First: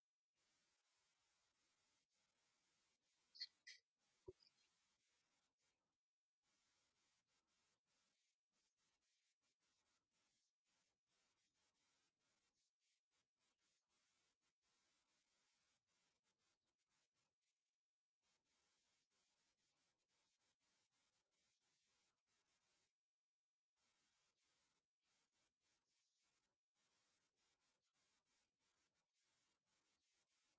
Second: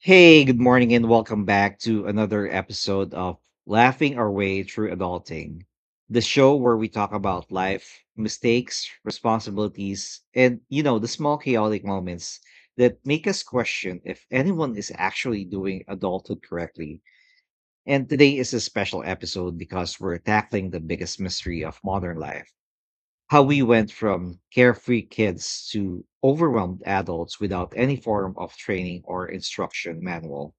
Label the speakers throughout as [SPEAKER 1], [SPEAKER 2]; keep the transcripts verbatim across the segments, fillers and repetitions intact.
[SPEAKER 1] Hey, good morning, and welcome back to another episode of Laughing Our Way Through Adulting, the show where we talk about life, mistakes, responsibilities, and, you know, the small chaotic moments that make us question if anyone is actually doing adulthood correctly. And today is a special episode because we're tackling the biggest mystery of modern life: how we went from carefree kids to overwhelmed adults without any form of training or instruction manual.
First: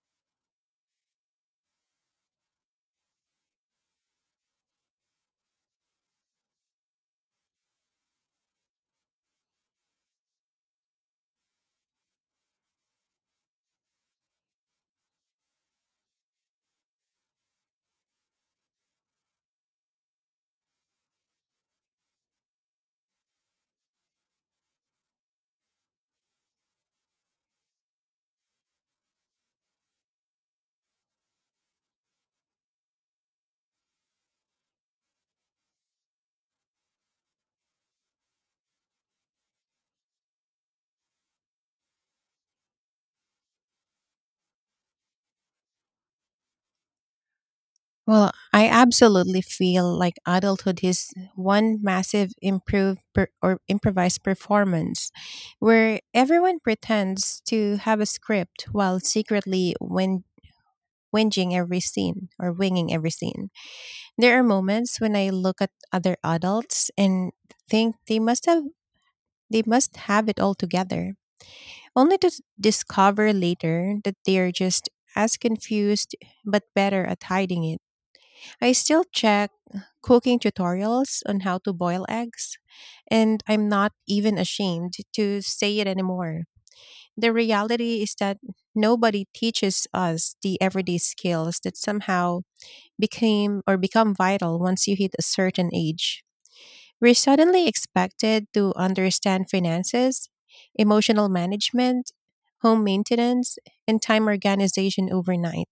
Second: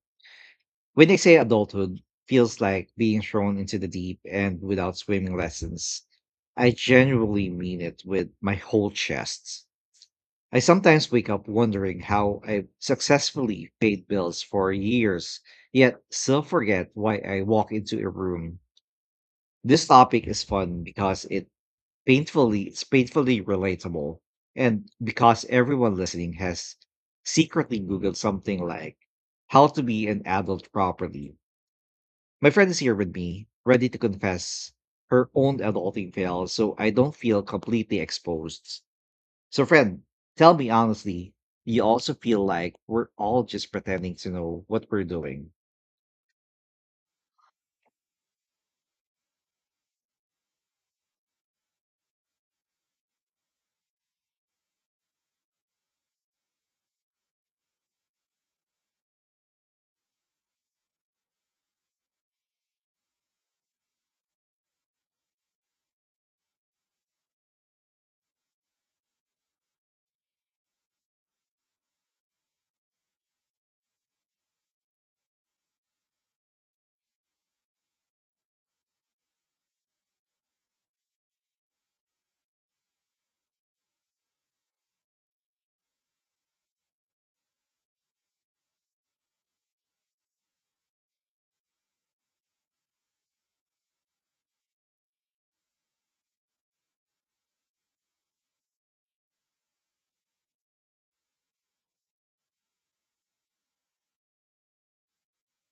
[SPEAKER 1] When they say adulthood feels like being thrown into the deep and without swimming lessons, I genuinely mean it with my whole chest. I sometimes wake up wondering how I successfully paid bills for years, yet still forget why I walk into a room. This topic is fun because it painfully it's painfully relatable, and because everyone listening has secretly googled something like how to be an adult properly. My friend is here with me, ready to confess her own adulting fails, so I don't feel completely exposed. So, friend, tell me honestly, do you also feel like we're all just pretending to know what we're doing?
[SPEAKER 2] Well, I absolutely feel like adulthood is one massive improved per- or improvised performance where everyone pretends to have a script while secretly whin- whinging every scene or winging every scene. There are moments when I look at other adults and think they must have they must have it all together, only to s- discover later that they are just as confused but better at hiding it. I still check cooking tutorials on how to boil eggs, and I'm not even ashamed to say it anymore. The reality is that nobody teaches us the everyday skills that somehow became or become vital once you hit a certain age. We're suddenly expected to understand finances, emotional management, home maintenance, and time organization overnight.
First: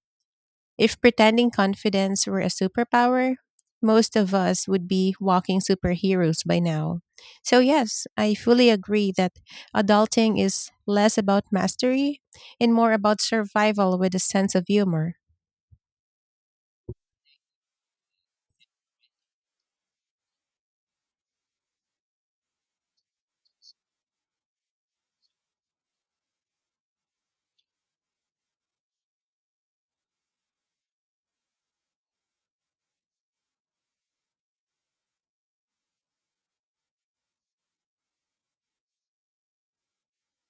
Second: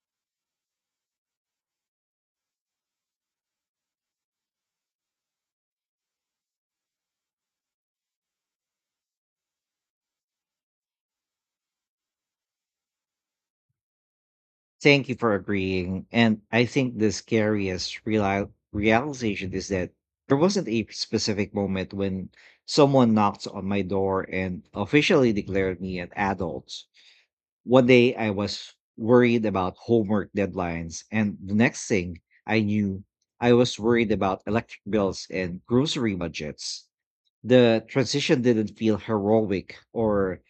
[SPEAKER 2] If pretending confidence were a superpower, most of us would be walking superheroes by now. So, yes, I fully agree that adulting is less about mastery and more about survival with a sense of
[SPEAKER 1] Thank you
[SPEAKER 2] humor.
[SPEAKER 1] for agreeing. And I think the scariest reali- realization is that there wasn't a specific moment when someone knocked on my door and officially declared me an adult. One day I was worried about homework deadlines, and the next thing I knew, I was worried about electric bills and grocery budgets. The transition didn't feel heroic or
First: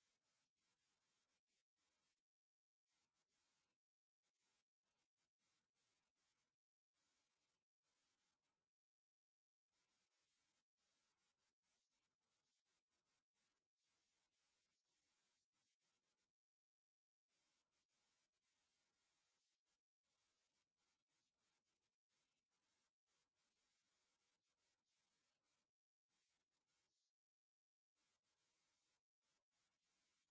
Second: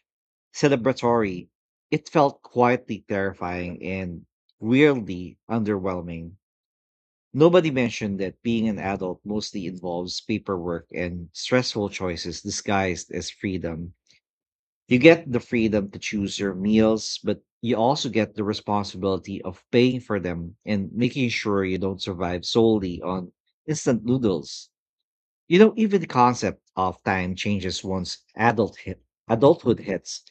[SPEAKER 1] celebratory. It felt quietly terrifying and weirdly underwhelming. Nobody mentioned that being an adult mostly involves paperwork and stressful choices disguised as freedom. You get the freedom to choose your meals, but you also get the responsibility of paying for them and making sure you don't survive solely on instant noodles. You know, even the concept of time changes once adult hit, adulthood hits,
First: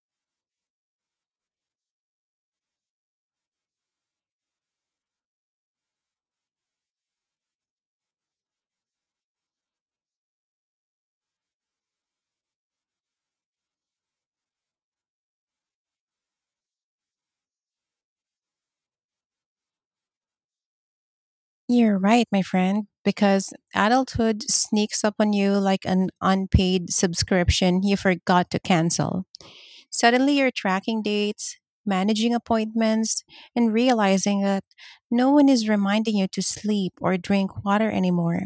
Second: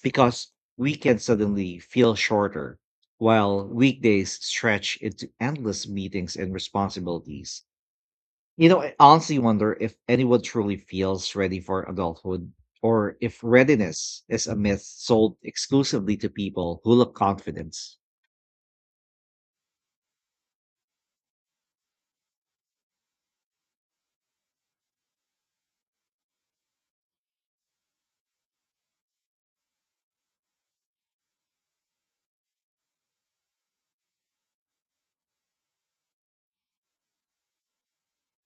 [SPEAKER 1] because weekends suddenly feel shorter, while weekdays stretch into endless meetings and responsibilities. You know, I honestly wonder if anyone truly feels ready for adulthood, or if readiness is a myth sold exclusively to people who look confident.
[SPEAKER 2] You're right, my friend, because adulthood sneaks up on you like an unpaid subscription you forgot to cancel. Suddenly, you're tracking dates, managing appointments, and realizing that no one is reminding you to sleep or drink water anymore.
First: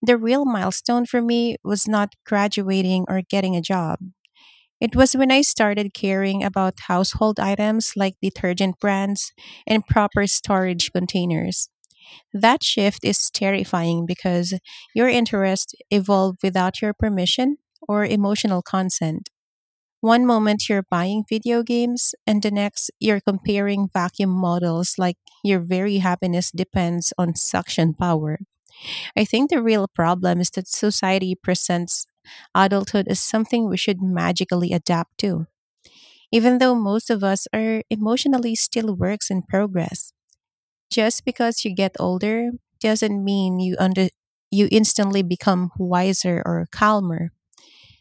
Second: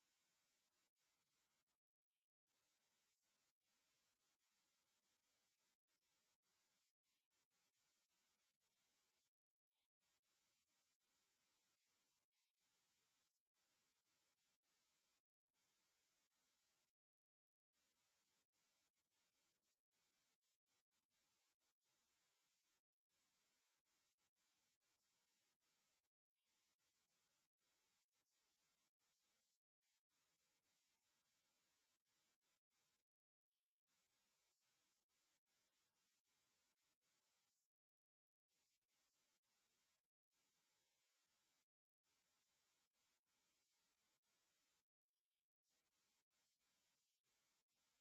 [SPEAKER 2] The real milestone for me was not graduating or getting a job. It was when I started caring about household items like detergent brands and proper storage containers. That shift is terrifying because your interests evolve without your permission or emotional consent. One moment you're buying video games, and the next you're comparing vacuum models like your very happiness depends on suction power. I think the real problem is that society presents adulthood as something we should magically adapt to, even though most of us are emotionally still works in progress. Just because you get older doesn't mean you under you instantly become wiser or calmer.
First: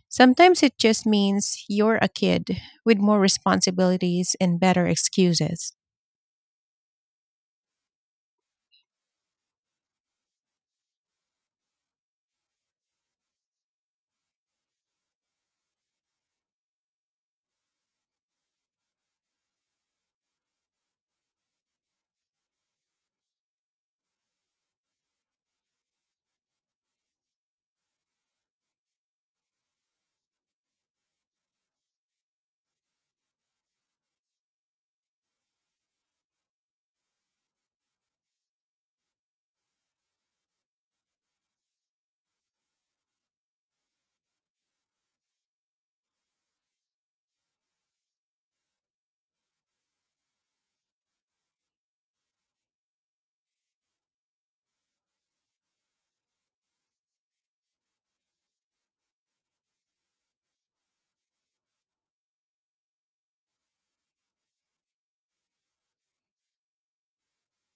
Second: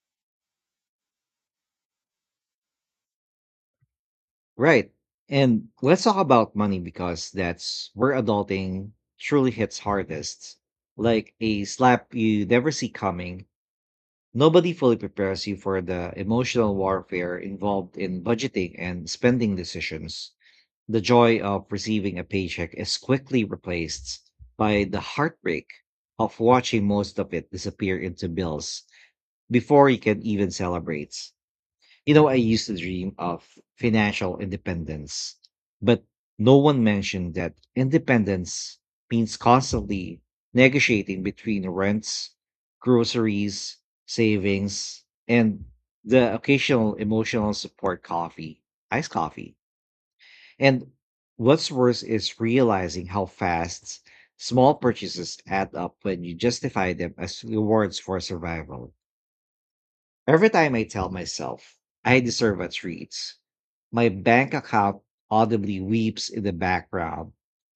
[SPEAKER 2] Sometimes it just means you're a kid with more responsibilities and better
[SPEAKER 1] Right. And
[SPEAKER 2] excuses.
[SPEAKER 1] let's talk about money, because that's where adulting truly hits hardest. Like a slap you never see coming, nobody fully prepares you for the emotional warfare involved in budgeting and spending decisions. The joy of receiving a paycheck is quickly replaced by the heartbreak of watching most of it disappear into bills before you can even celebrate. You know, I used to dream of financial independence, but no one mentioned that independence means constantly negotiating between rents, groceries, savings, and the occasional emotional support coffee, iced coffee. And what's worse is realizing how fast small purchases add up when you justify them as rewards for survival. Every time I tell myself I deserve a treat, my bank account audibly weeps in the background.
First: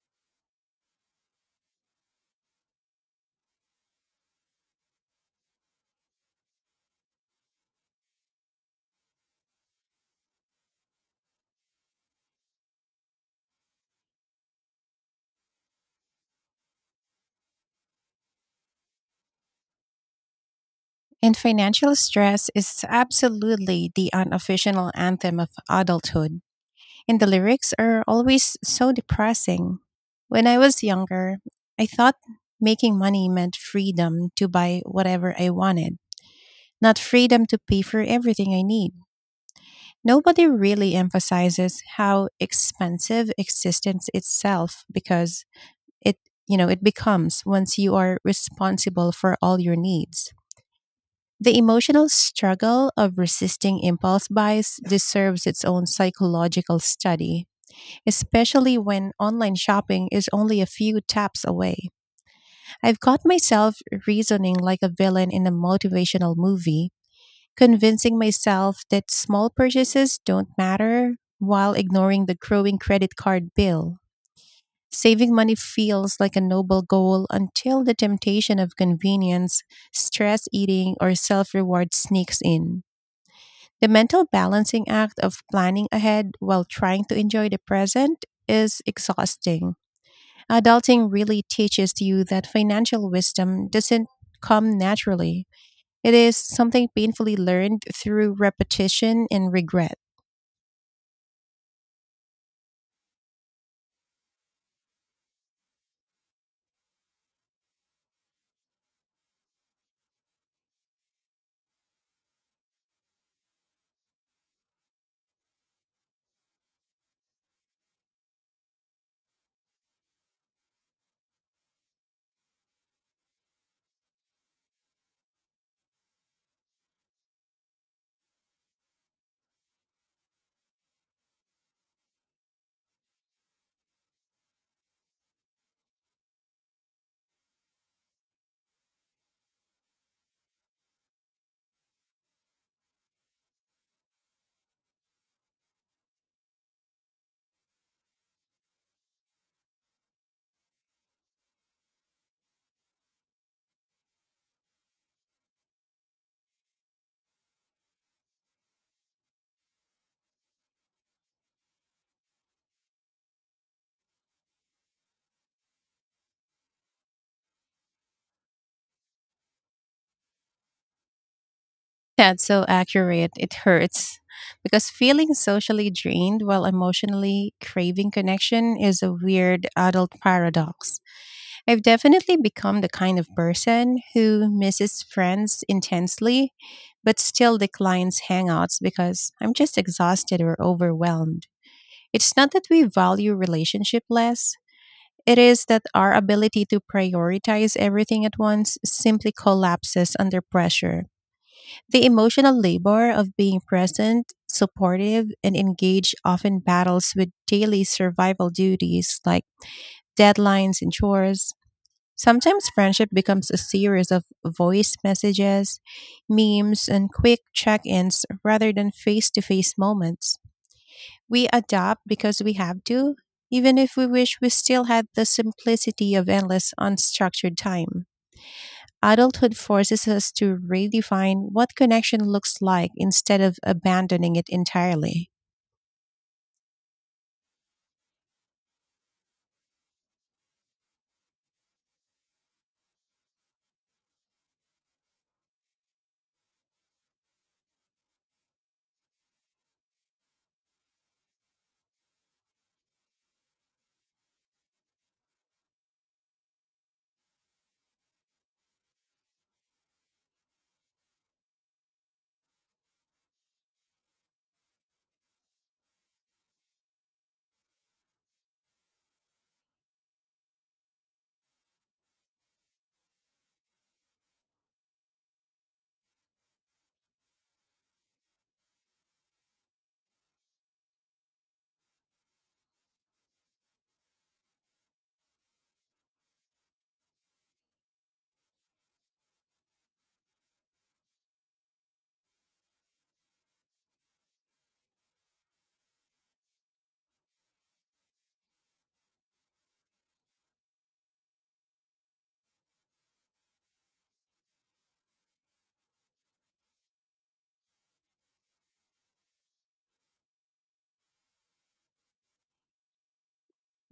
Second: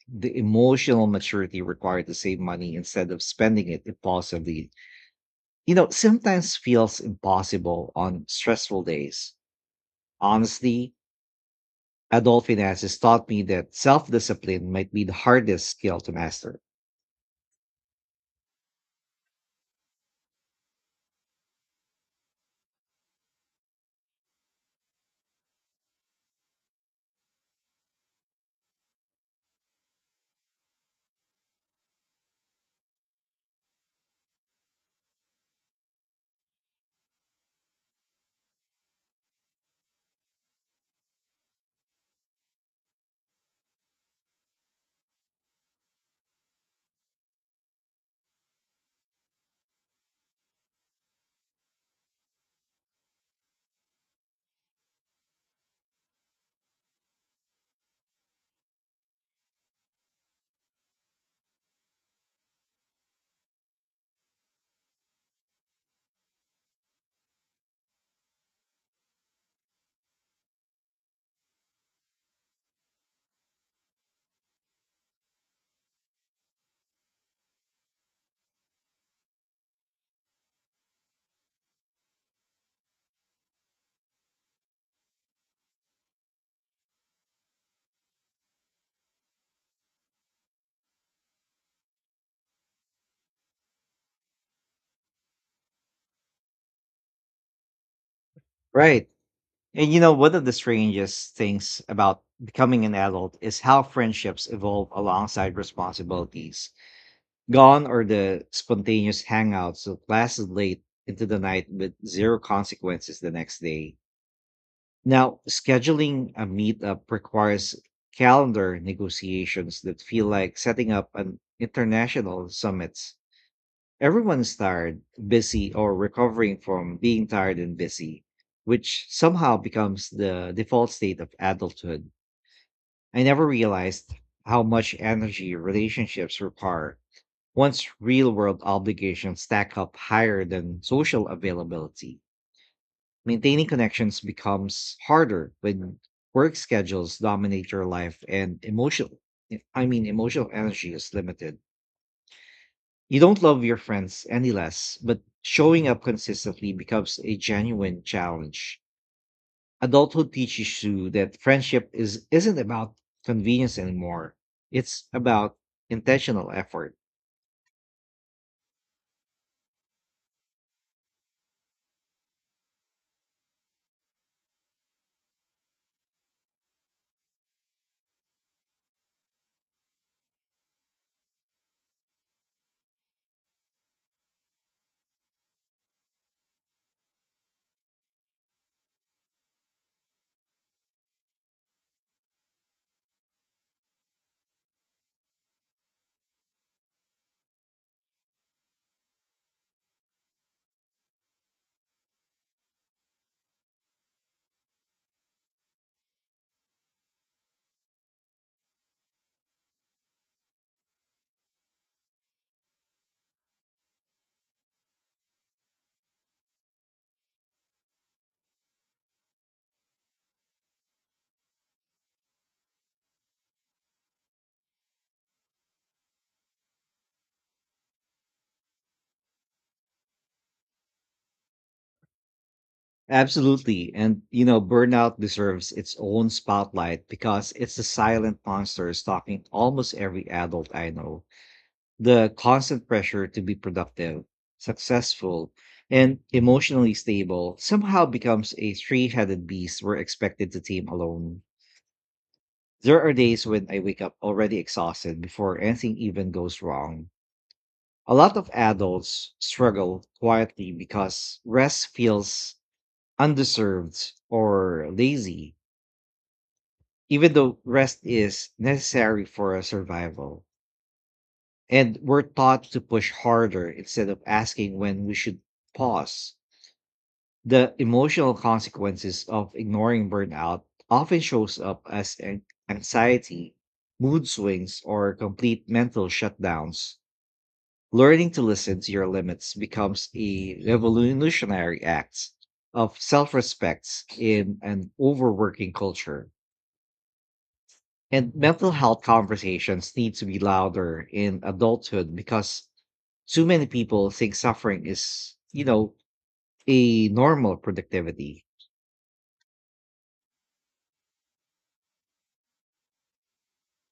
[SPEAKER 1] The emotional maturity required to save money instead of spending it impulsively, you know, sometimes feels impossible on stressful days. Honestly, adult finance has taught me that self discipline might be the hardest skill to master.
[SPEAKER 2] And financial stress is absolutely the unofficial anthem of adulthood. And the lyrics are always so depressing. When I was younger, I thought making money meant freedom to buy whatever I wanted, not freedom to pay for everything I need. Nobody really emphasizes how expensive existence itself because It, you know, it becomes once you are responsible for all your needs. The emotional struggle of resisting impulse buys deserves its own psychological study, especially when online shopping is only a few taps away. I've caught myself reasoning like a villain in a motivational movie, convincing myself that small purchases don't matter while ignoring the growing credit card bill. Saving money feels like a noble goal until the temptation of convenience, stress eating, or self reward sneaks in. The mental balancing act of planning ahead while trying to enjoy the present is exhausting. Adulting really teaches you that financial wisdom doesn't come naturally, it is something painfully learned through
[SPEAKER 1] Right.
[SPEAKER 2] repetition and
[SPEAKER 1] And
[SPEAKER 2] regret.
[SPEAKER 1] you know, one of the strangest things about becoming an adult is how friendships evolve alongside responsibilities. Gone are the spontaneous hangouts that lasted late into the night with zero consequences the next day. Now, scheduling a meetup requires calendar negotiations that feel like setting up an international summits. Everyone's tired, busy, or recovering from being tired and busy, which somehow becomes the default state of adulthood. I never realized how much energy relationships require once real world obligations stack up higher than social availability. Maintaining connections becomes harder when work schedules dominate your life and emotional I mean emotional energy is limited. You don't love your friends any less, but showing up consistently becomes a genuine challenge. Adulthood teaches you that friendship is isn't about convenience anymore. It's about intentional effort.
[SPEAKER 2] That's so accurate. It hurts because feeling socially drained while emotionally craving connection is a weird adult paradox. I've definitely become the kind of person who misses friends intensely but still declines hangouts because I'm just exhausted or overwhelmed. It's not that we value relationship less. It is that our ability to prioritize everything at once simply collapses under pressure. The emotional labor of being present, supportive, and engaged often battles with daily survival duties like deadlines and chores. Sometimes friendship becomes a series of voice messages, memes, and quick check ins rather than face to face moments. We adapt because we have to, even if we wish we still had the simplicity of endless unstructured time. Adulthood forces us to redefine what connection looks like instead of
[SPEAKER 1] Absolutely. And
[SPEAKER 2] abandoning
[SPEAKER 1] you
[SPEAKER 2] it
[SPEAKER 1] know, burnout
[SPEAKER 2] entirely.
[SPEAKER 1] deserves its own spotlight because it's the silent monster stalking almost every adult I know. The constant pressure to be productive, successful, and emotionally stable somehow becomes a three headed beast we're expected to tame alone. There are days when I wake up already exhausted before anything even goes wrong. A lot of adults struggle quietly because rest feels undeserved or lazy, even though rest is necessary for our survival. And we're taught to push harder instead of asking when we should pause. The emotional consequences of ignoring burnout often shows up as an- anxiety, mood swings, or complete mental shutdowns. Learning to listen to your limits becomes a revolutionary act of self-respect in an overworking culture. And mental health conversations need to be louder in adulthood because too many people think suffering is, you know, a normal productivity.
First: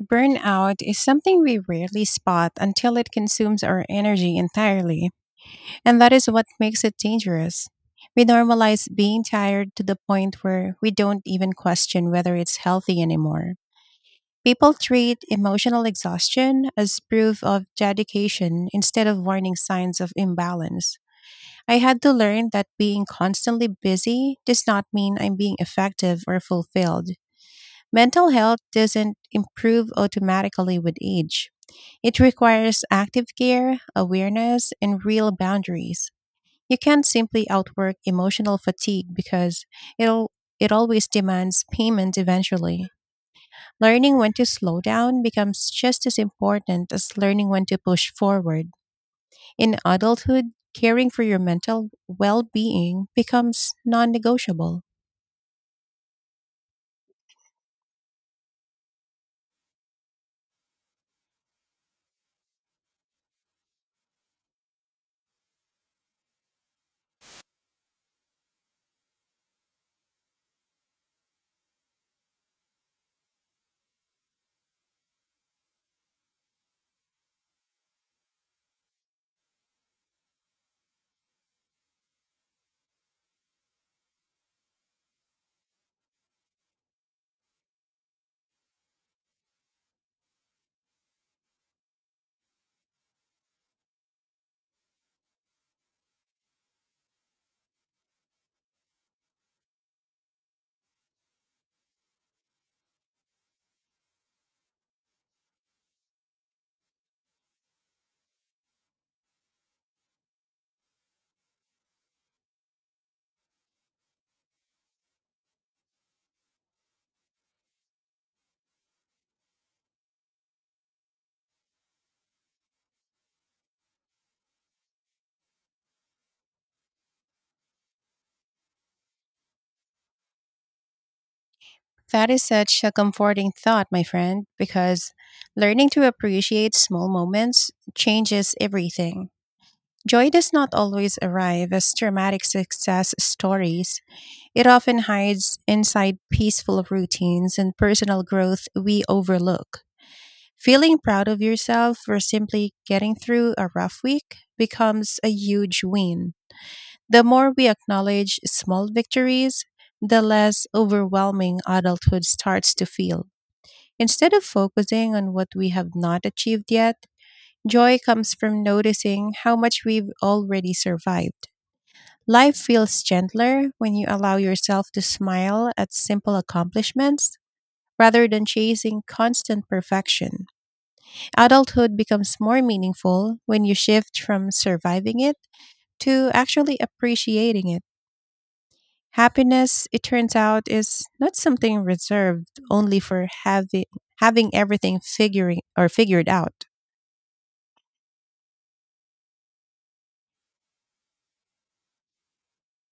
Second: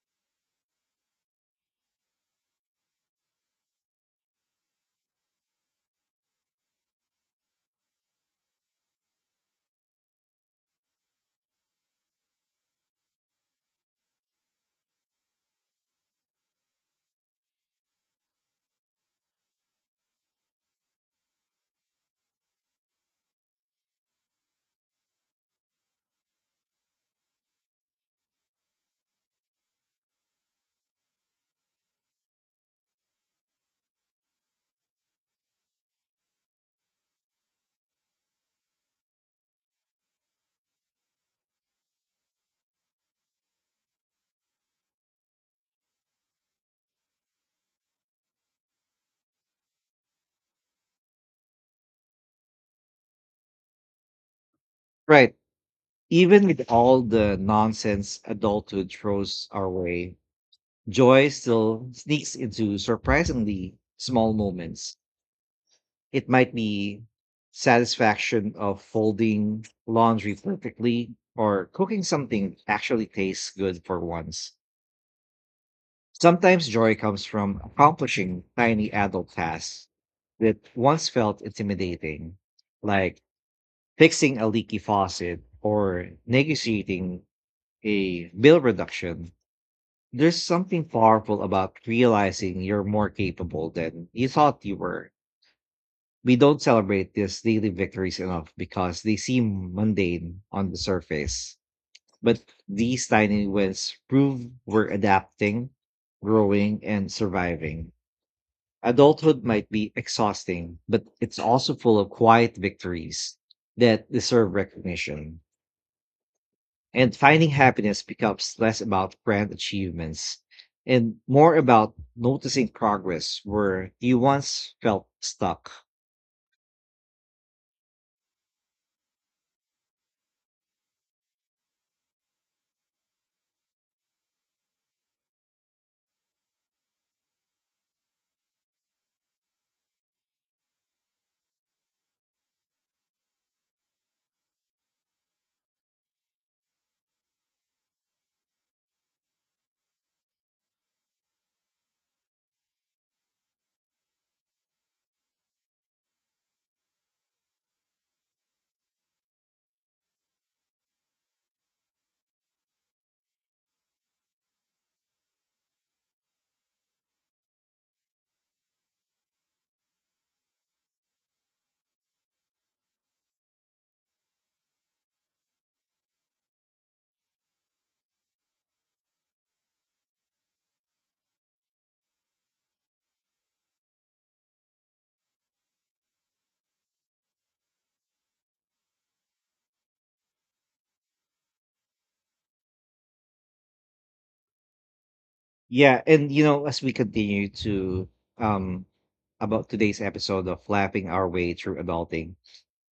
[SPEAKER 2] Burnout is something we rarely spot until it consumes our energy entirely, and that is what makes it dangerous. We normalize being tired to the point where we don't even question whether it's healthy anymore. People treat emotional exhaustion as proof of dedication instead of warning signs of imbalance. I had to learn that being constantly busy does not mean I'm being effective or fulfilled. Mental health doesn't improve automatically with age. It requires active care, awareness, and real boundaries. You can't simply outwork emotional fatigue because it'll it always demands payment eventually. Learning when to slow down becomes just as important as learning when to push forward. In adulthood, caring for your mental well being becomes non negotiable.
[SPEAKER 1] Right. Even with all the nonsense adulthood throws our way, joy still sneaks into surprisingly small moments. It might be satisfaction of folding laundry perfectly or cooking something actually tastes good for once. Sometimes joy comes from accomplishing tiny adult tasks that once felt intimidating, like fixing a leaky faucet or negotiating a bill reduction. There's something powerful about realizing you're more capable than you thought you were. We don't celebrate these daily victories enough because they seem mundane on the surface. But these tiny wins prove we're adapting, growing, and surviving. Adulthood might be exhausting, but it's also full of quiet victories that deserve recognition. And finding happiness becomes less about grand achievements and more about noticing progress where you once felt stuck.
[SPEAKER 2] That is such a comforting thought, my friend, because learning to appreciate small moments changes everything. Joy does not always arrive as dramatic success stories. It often hides inside peaceful routines and personal growth we overlook. Feeling proud of yourself for simply getting through a rough week becomes a huge win. The more we acknowledge small victories, the less overwhelming adulthood starts to feel. Instead of focusing on what we have not achieved yet, joy comes from noticing how much we've already survived. Life feels gentler when you allow yourself to smile at simple accomplishments rather than chasing constant perfection. Adulthood becomes more meaningful when you shift from surviving it to actually appreciating it. Happiness, it turns out, is not something reserved only for having having everything figuring or
[SPEAKER 1] Yeah,
[SPEAKER 2] figured
[SPEAKER 1] and you
[SPEAKER 2] out.
[SPEAKER 1] know, as we continue to um about today's episode of Laughing Our Way Through Adulting,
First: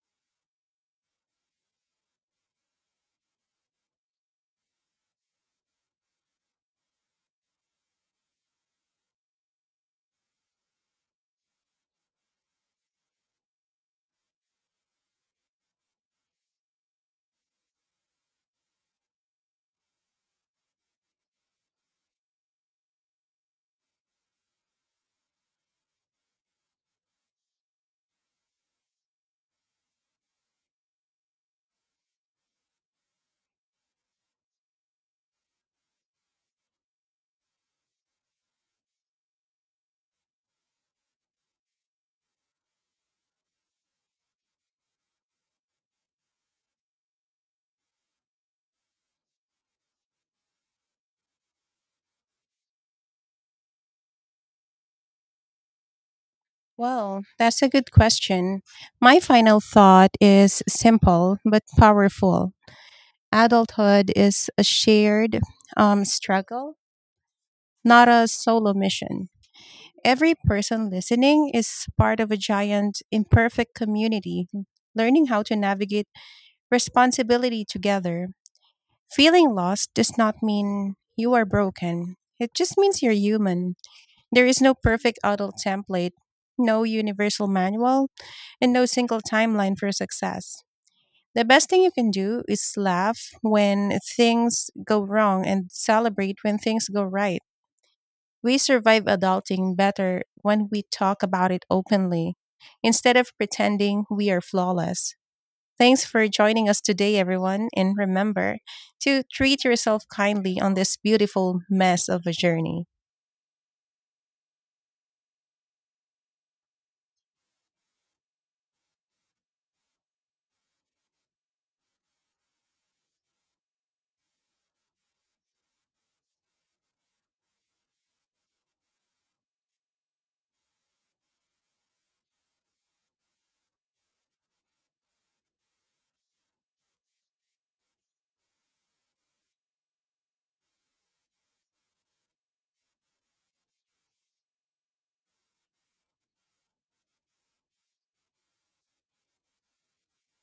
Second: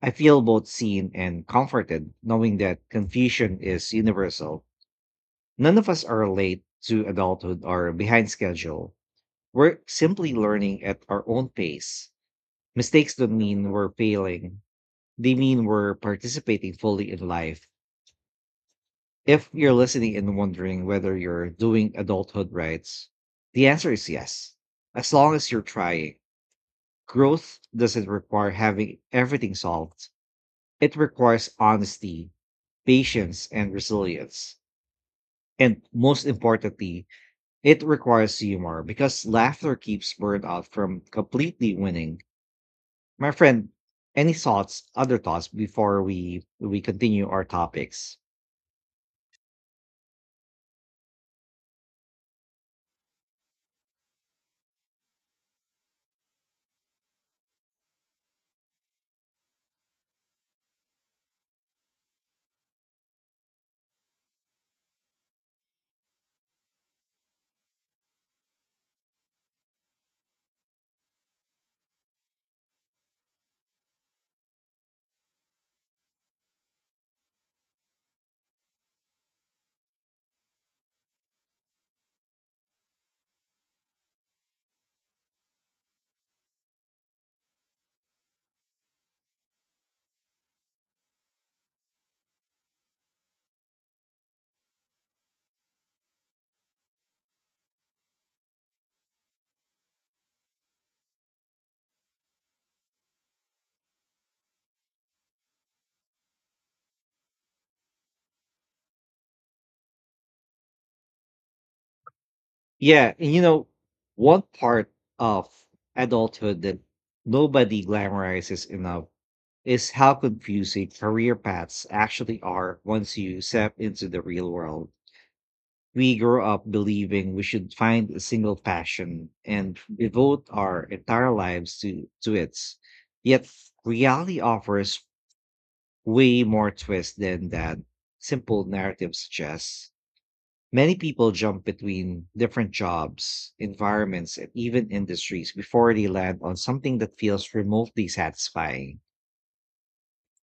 [SPEAKER 1] I feel both seen and comforted knowing that confusion is universal. None of us are late to adulthood or behind schedule. We're simply learning at our own pace. Mistakes don't mean we're failing, they mean we're participating fully in life. If you're listening and wondering whether you're doing adulthood rights, the answer is yes. As long as you're trying, growth doesn't require having everything solved, it requires honesty, patience, and resilience. And most importantly, it requires humor because laughter keeps burnout from completely winning. My friend, any thoughts, other thoughts before we we continue our topics?
[SPEAKER 2] Well, that's a good question. My final thought is simple but powerful. Adulthood is a shared um, struggle, not a solo mission. Every person listening is part of a giant, imperfect community, learning how to navigate responsibility together. Feeling lost does not mean you are broken. It just means you're human. There is no perfect adult template, no universal manual, and no single timeline for success. The best thing you can do is laugh when things go wrong and celebrate when things go right. We survive adulting better when we talk about it openly instead of pretending we are flawless. Thanks for joining us today, everyone. And remember to treat yourself kindly on this beautiful mess of a journey.
[SPEAKER 1] Yeah, and you know, one part of adulthood that nobody glamorizes enough is how confusing career paths actually are once you step into the real world. We grow up believing we should find a single passion and devote our entire lives to, to it. Yet reality offers way more twists than that simple narrative suggests. Many people jump between different jobs, environments, and even industries before they land on something that feels remotely satisfying.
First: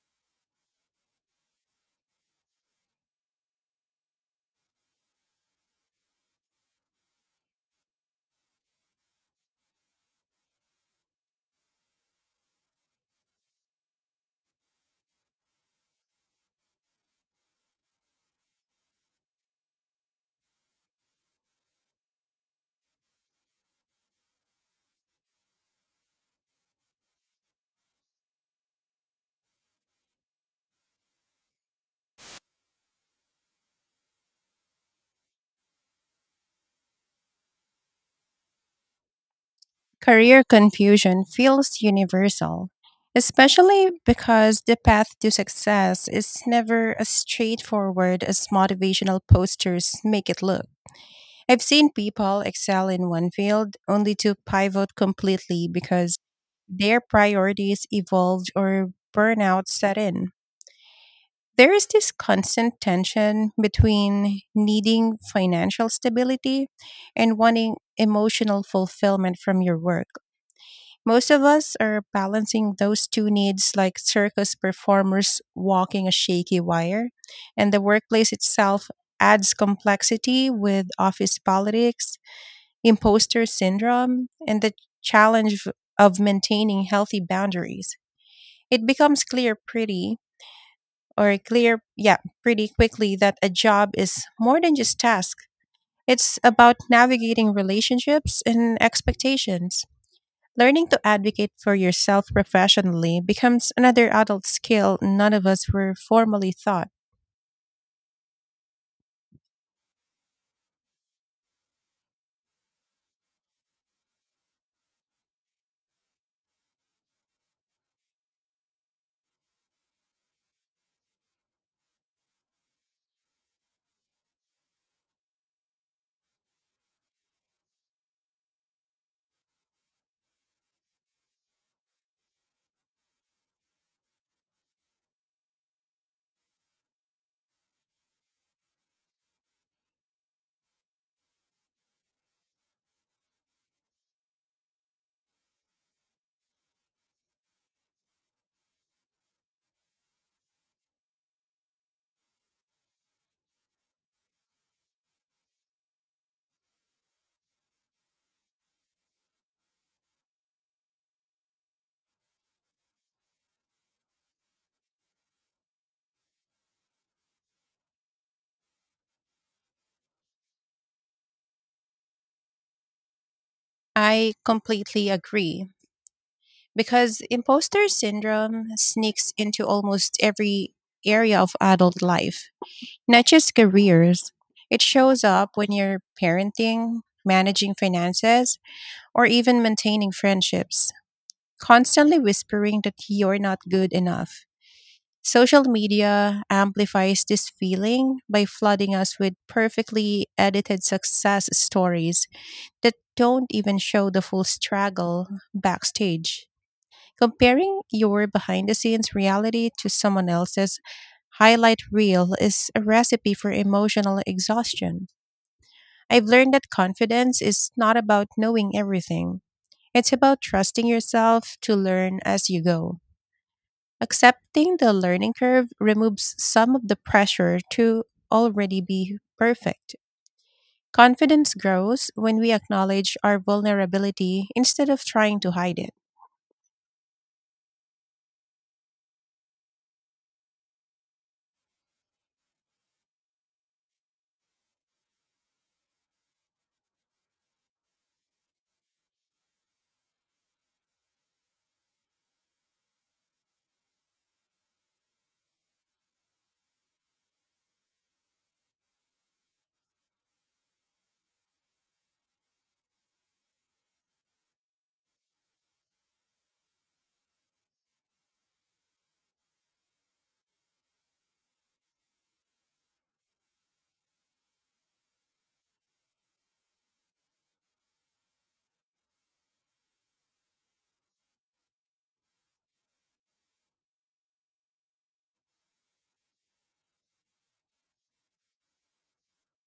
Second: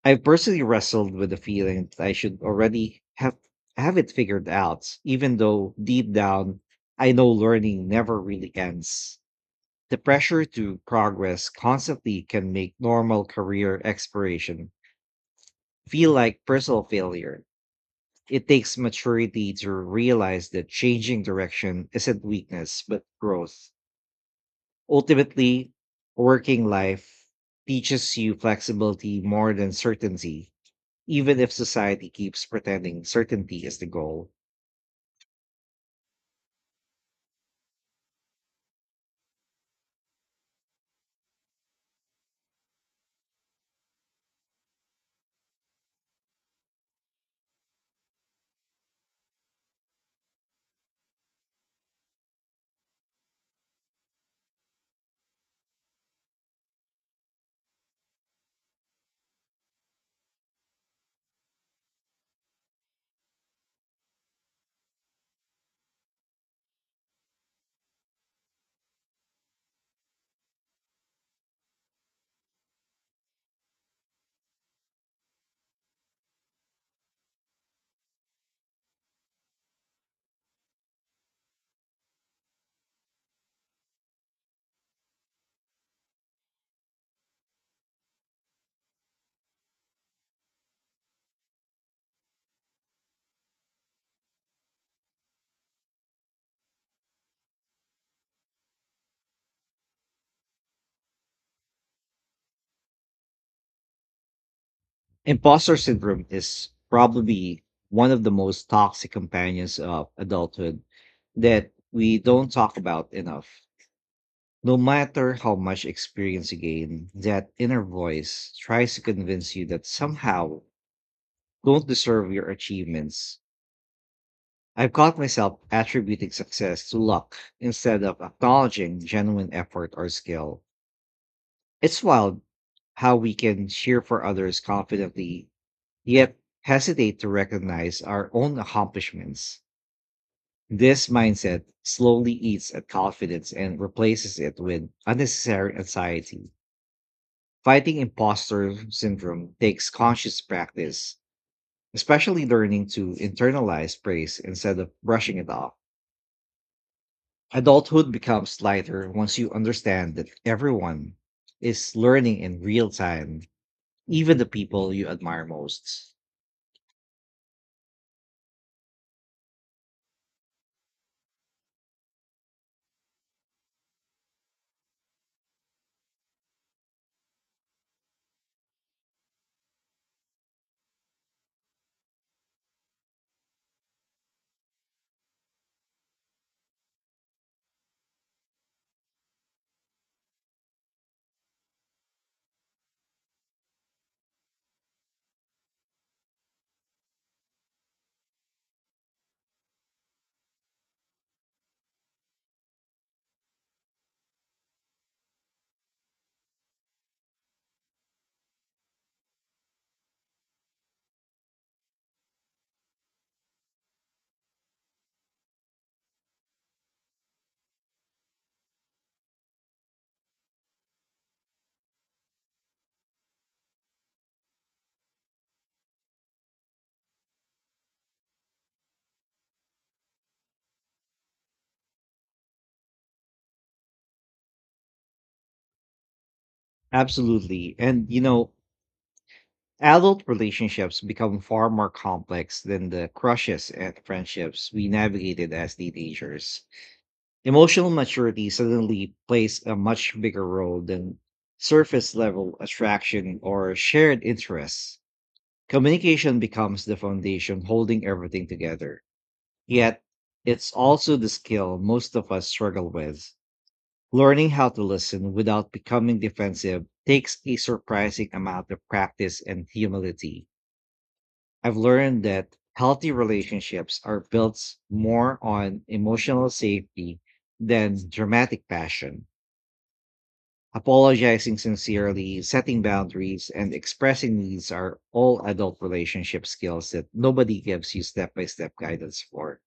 [SPEAKER 1] I've personally wrestled with the feeling that I should already have have it figured out, even though deep down I know learning never really ends. The pressure to progress constantly can make normal career exploration feel like personal failure. It takes maturity to realize that changing direction isn't weakness, but growth. Ultimately, working life teaches you flexibility more than certainty, even if society keeps pretending certainty is the goal.
[SPEAKER 2] Career confusion feels universal, especially because the path to success is never as straightforward as motivational posters make it look. I've seen people excel in one field only to pivot completely because their priorities evolved or burnout set in. There is this constant tension between needing financial stability and wanting emotional fulfillment from your work. Most of us are balancing those two needs like circus performers walking a shaky wire, and the workplace itself adds complexity with office politics, imposter syndrome, and the challenge of maintaining healthy boundaries. It becomes clear pretty or clear, yeah, pretty quickly that a job is more than just task. It's about navigating relationships and expectations. Learning to advocate for yourself professionally becomes another adult skill none of us
[SPEAKER 1] Imposter
[SPEAKER 2] were
[SPEAKER 1] syndrome
[SPEAKER 2] formally
[SPEAKER 1] is
[SPEAKER 2] taught.
[SPEAKER 1] probably one of the most toxic companions of adulthood that we don't talk about enough. No matter how much experience you gain, that inner voice tries to convince you that somehow you don't deserve your achievements. I've caught myself attributing success to luck instead of acknowledging genuine effort or skill. It's wild how we can cheer for others confidently, yet hesitate to recognize our own accomplishments. This mindset slowly eats at confidence and replaces it with unnecessary anxiety. Fighting imposter syndrome takes conscious practice, especially learning to internalize praise instead of brushing it off. Adulthood becomes lighter once you understand that everyone is learning in real time, even the people you admire most.
[SPEAKER 2] I completely agree because imposter syndrome sneaks into almost every area of adult life, not just careers. It shows up when you're parenting, managing finances, or even maintaining friendships, constantly whispering that you're not good enough. Social media amplifies this feeling by flooding us with perfectly edited success stories that don't even show the full struggle backstage. Comparing your behind the scenes reality to someone else's highlight reel is a recipe for emotional exhaustion. I've learned that confidence is not about knowing everything, it's about trusting yourself to learn as you go. Accepting the learning curve removes some of the pressure to already be perfect. Confidence grows when we acknowledge our vulnerability instead of trying to hide it.
[SPEAKER 1] Absolutely. And, you know, adult relationships become far more complex than the crushes and friendships we navigated as teenagers. Emotional maturity suddenly plays a much bigger role than surface level attraction or shared interests. Communication becomes the foundation holding everything together. Yet, it's also the skill most of us struggle with. Learning how to listen without becoming defensive takes a surprising amount of practice and humility. I've learned that healthy relationships are built more on emotional safety than dramatic passion. Apologizing sincerely, setting boundaries, and expressing needs are all adult relationship skills that nobody gives you step by step guidance for.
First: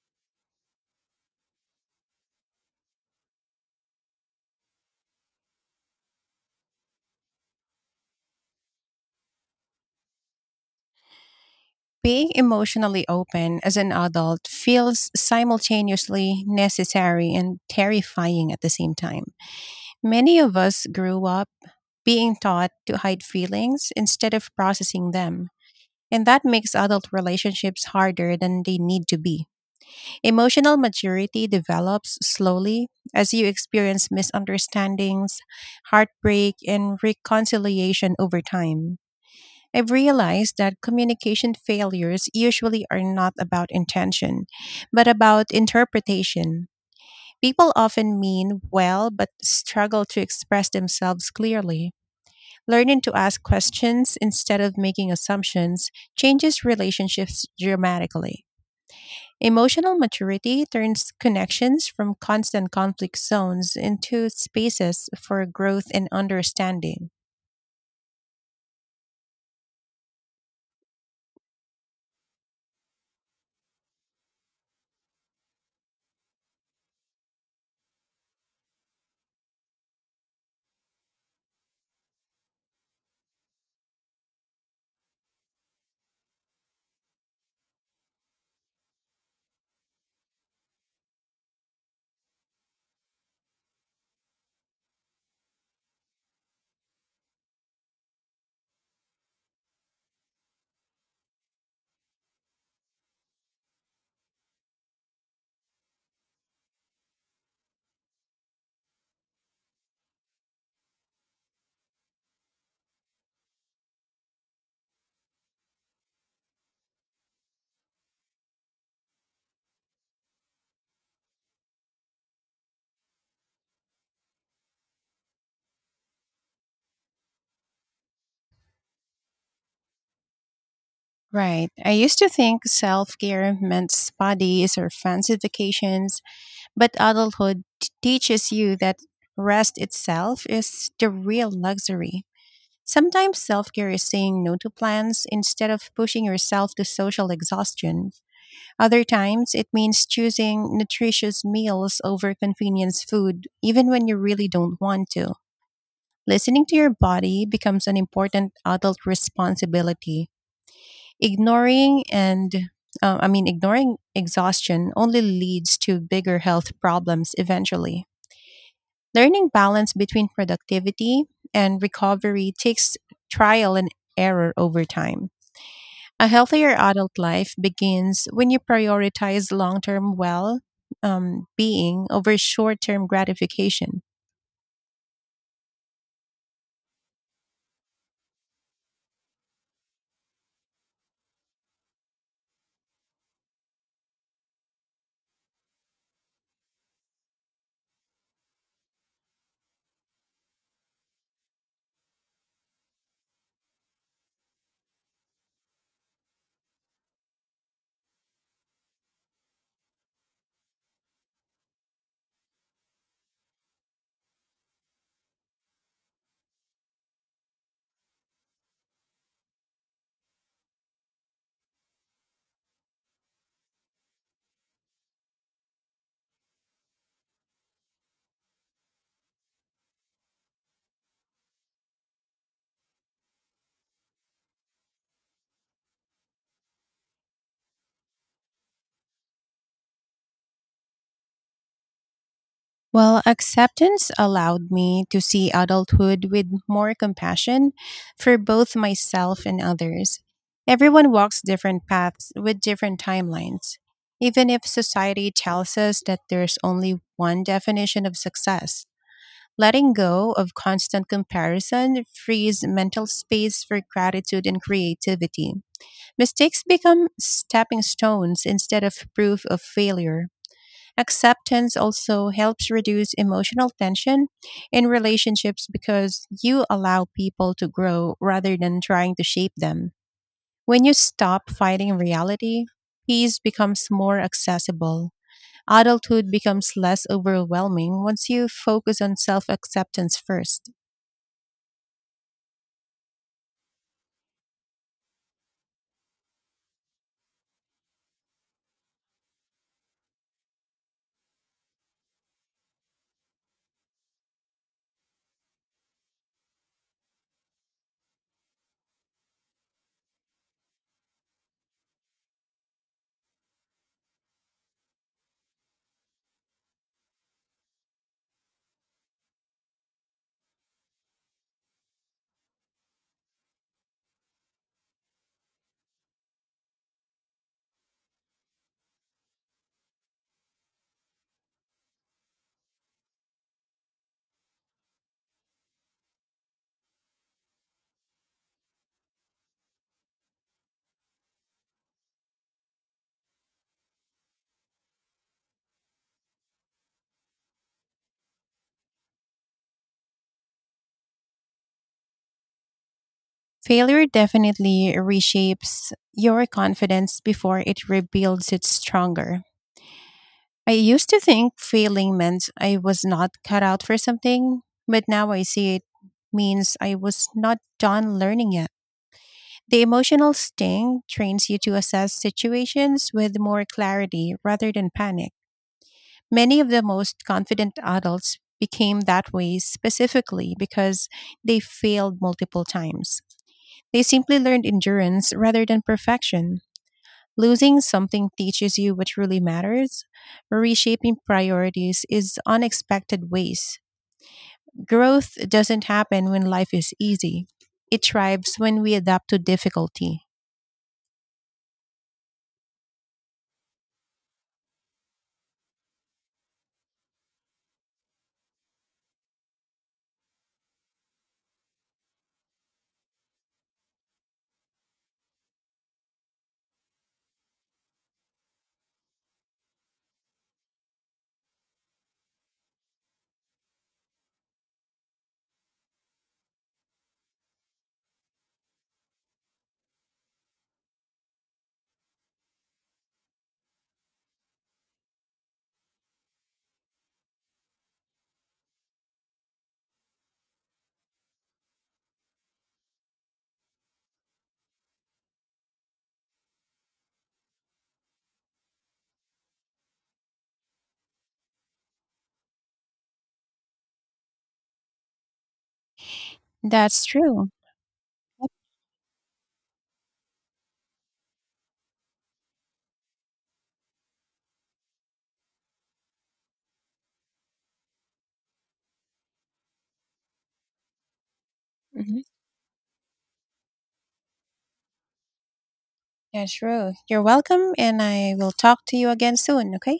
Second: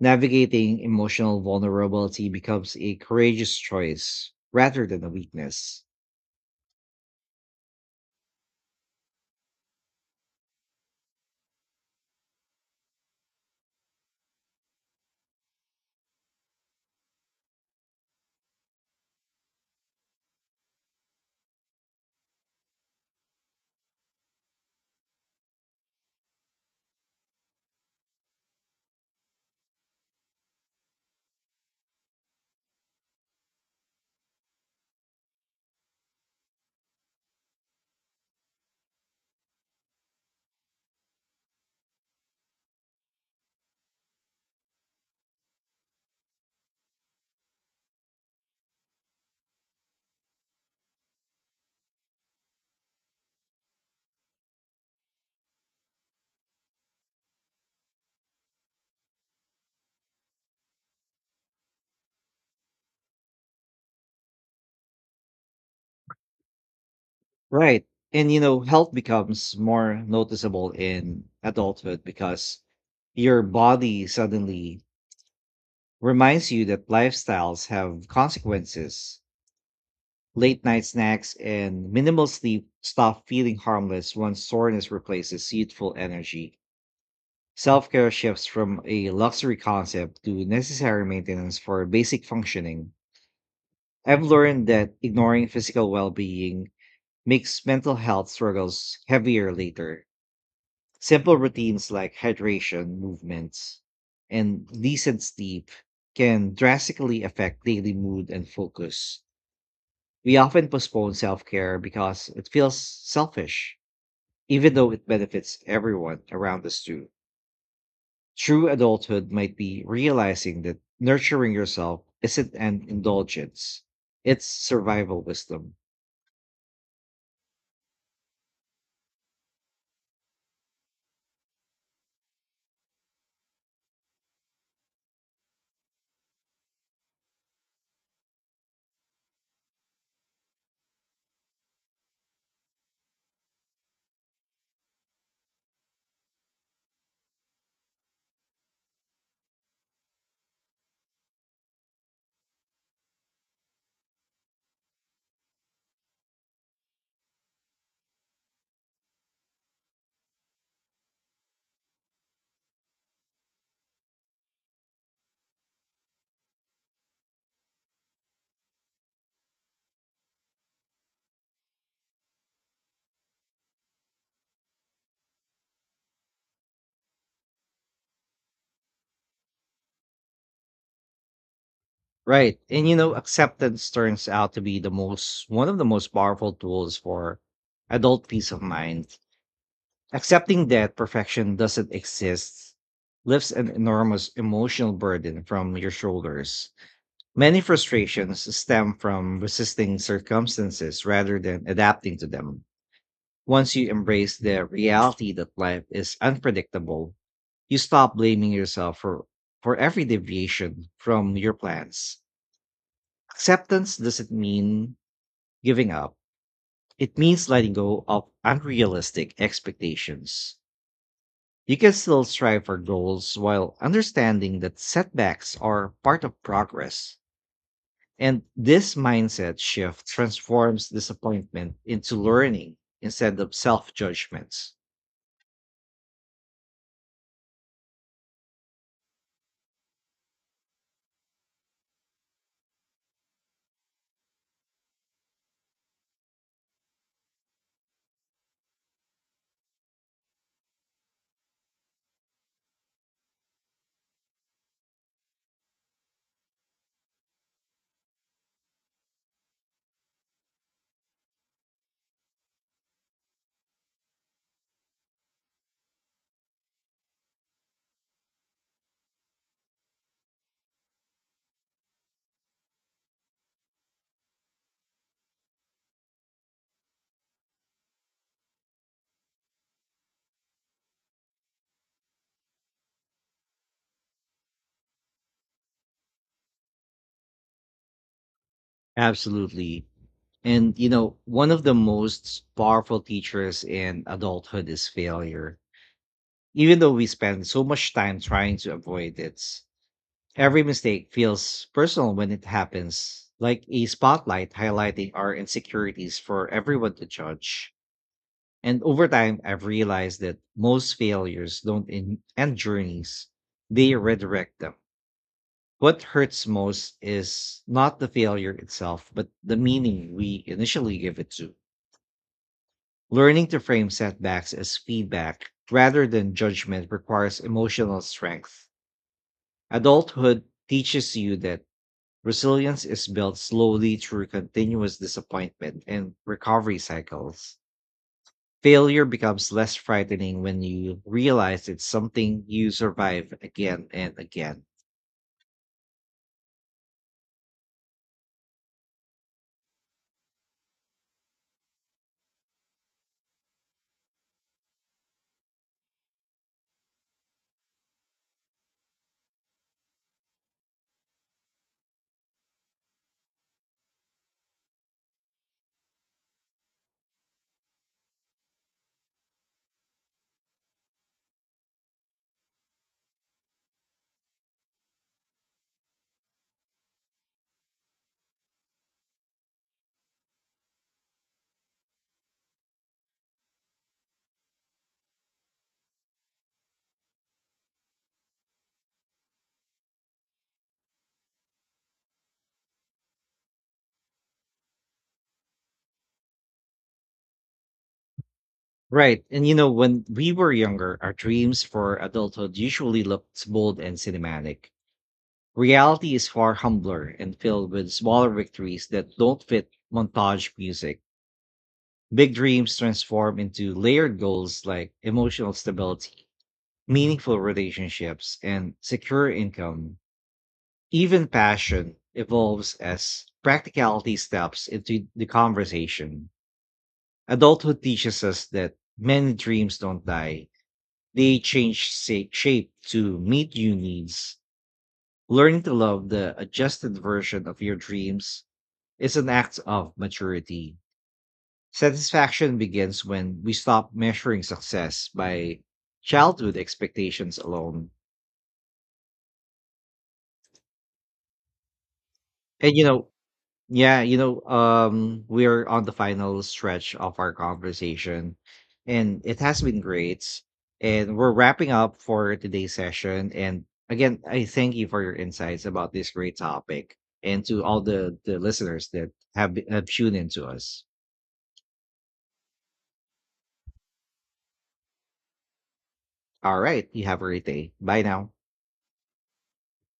[SPEAKER 1] Navigating emotional vulnerability becomes a courageous choice rather than a weakness.
[SPEAKER 2] Being emotionally open as an adult feels simultaneously necessary and terrifying at the same time. Many of us grew up being taught to hide feelings instead of processing them, and that makes adult relationships harder than they need to be. Emotional maturity develops slowly as you experience misunderstandings, heartbreak, and reconciliation over time. I've realized that communication failures usually are not about intention, but about interpretation. People often mean well, but struggle to express themselves clearly. Learning to ask questions instead of making assumptions changes relationships dramatically. Emotional maturity turns connections from constant conflict zones into spaces for growth and understanding.
[SPEAKER 1] Right. And you know, health becomes more noticeable in adulthood because your body suddenly reminds you that lifestyles have consequences. Late night snacks and minimal sleep stop feeling harmless once soreness replaces youthful energy. Self care shifts from a luxury concept to necessary maintenance for basic functioning. I've learned that ignoring physical well being makes mental health struggles heavier later. Simple routines like hydration, movements, and decent sleep can drastically affect daily mood and focus. We often postpone self care because it feels selfish, even though it benefits everyone around us too. True adulthood might be realizing that nurturing yourself isn't an indulgence, it's survival wisdom.
[SPEAKER 2] Right. I used to think self care meant spa days or fancy vacations, but adulthood t- teaches you that rest itself is the real luxury. Sometimes self care is saying no to plans instead of pushing yourself to social exhaustion. Other times, it means choosing nutritious meals over convenience food, even when you really don't want to. Listening to your body becomes an important adult responsibility. Ignoring and uh, I mean, ignoring exhaustion only leads to bigger health problems eventually. Learning balance between productivity and recovery takes trial and error over time. A healthier adult life begins when you prioritize long term well um, being over
[SPEAKER 1] Right.
[SPEAKER 2] short
[SPEAKER 1] And you
[SPEAKER 2] term
[SPEAKER 1] know, acceptance
[SPEAKER 2] gratification.
[SPEAKER 1] turns out to be the most one of the most powerful tools for adult peace of mind. Accepting that perfection doesn't exist lifts an enormous emotional burden from your shoulders. Many frustrations stem from resisting circumstances rather than adapting to them. Once you embrace the reality that life is unpredictable, you stop blaming yourself for, for every deviation from your plans. Acceptance doesn't mean giving up, it means letting go of unrealistic expectations. You can still strive for goals while understanding that setbacks are part of progress. And this mindset shift transforms disappointment into learning instead of self judgments.
[SPEAKER 2] Well, acceptance allowed me to see adulthood with more compassion for both myself and others. Everyone walks different paths with different timelines. Even if society tells us that there's only one definition of success, letting go of constant comparison frees mental space for gratitude and creativity. Mistakes become stepping stones instead of proof of failure. Acceptance also helps reduce emotional tension in relationships because you allow people to grow rather than trying to shape them. When you stop fighting reality, peace becomes more accessible. Adulthood becomes less overwhelming once you focus on self
[SPEAKER 1] Absolutely.
[SPEAKER 2] acceptance first.
[SPEAKER 1] And, you know, one of the most powerful teachers in adulthood is failure. Even though we spend so much time trying to avoid it, every mistake feels personal when it happens, like a spotlight highlighting our insecurities for everyone to judge. And over time, I've realized that most failures don't en- end journeys, they redirect them. What hurts most is not the failure itself, but the meaning we initially give it to. Learning to frame setbacks as feedback rather than judgment requires emotional strength. Adulthood teaches you that resilience is built slowly through continuous disappointment and recovery cycles. Failure becomes less frightening when you realize it's something you survive again and again.
[SPEAKER 2] Failure definitely reshapes your confidence before it rebuilds it stronger. I used to think failing meant I was not cut out for something, but now I see it means I was not done learning yet. The emotional sting trains you to assess situations with more clarity rather than panic. Many of the most confident adults became that way specifically because they failed multiple times. They simply learned endurance rather than perfection. Losing something teaches you what truly matters. Reshaping priorities is unexpected ways. Growth doesn't happen when life is easy. It thrives when we
[SPEAKER 1] Right.
[SPEAKER 2] adapt to
[SPEAKER 1] And you know, when
[SPEAKER 2] difficulty.
[SPEAKER 1] we were younger, our dreams for adulthood usually looked bold and cinematic. Reality is far humbler and filled with smaller victories that don't fit montage music. Big dreams transform into layered goals like emotional stability, meaningful relationships, and secure income. Even passion evolves as practicality steps into the conversation. Adulthood teaches us that many dreams don't die, they change sa- shape to meet new needs. Learning to love the adjusted version of your dreams is an act of maturity. Satisfaction begins when we stop measuring success by childhood expectations alone. And you know, Yeah, you know, um, we're on the final stretch
[SPEAKER 2] That's
[SPEAKER 1] of our
[SPEAKER 2] true.
[SPEAKER 1] conversation,
[SPEAKER 2] Yep.
[SPEAKER 1] and it has been great. And we're wrapping up for today's session. And again, I thank you for your insights about this great topic, and to all the the listeners that have, have tuned into us.
[SPEAKER 2] Mhm. Yeah,
[SPEAKER 1] All right,
[SPEAKER 2] sure.
[SPEAKER 1] you have a
[SPEAKER 2] You're
[SPEAKER 1] great
[SPEAKER 2] welcome,
[SPEAKER 1] day.
[SPEAKER 2] and
[SPEAKER 1] Bye now.
[SPEAKER 2] I will talk to you again soon, okay?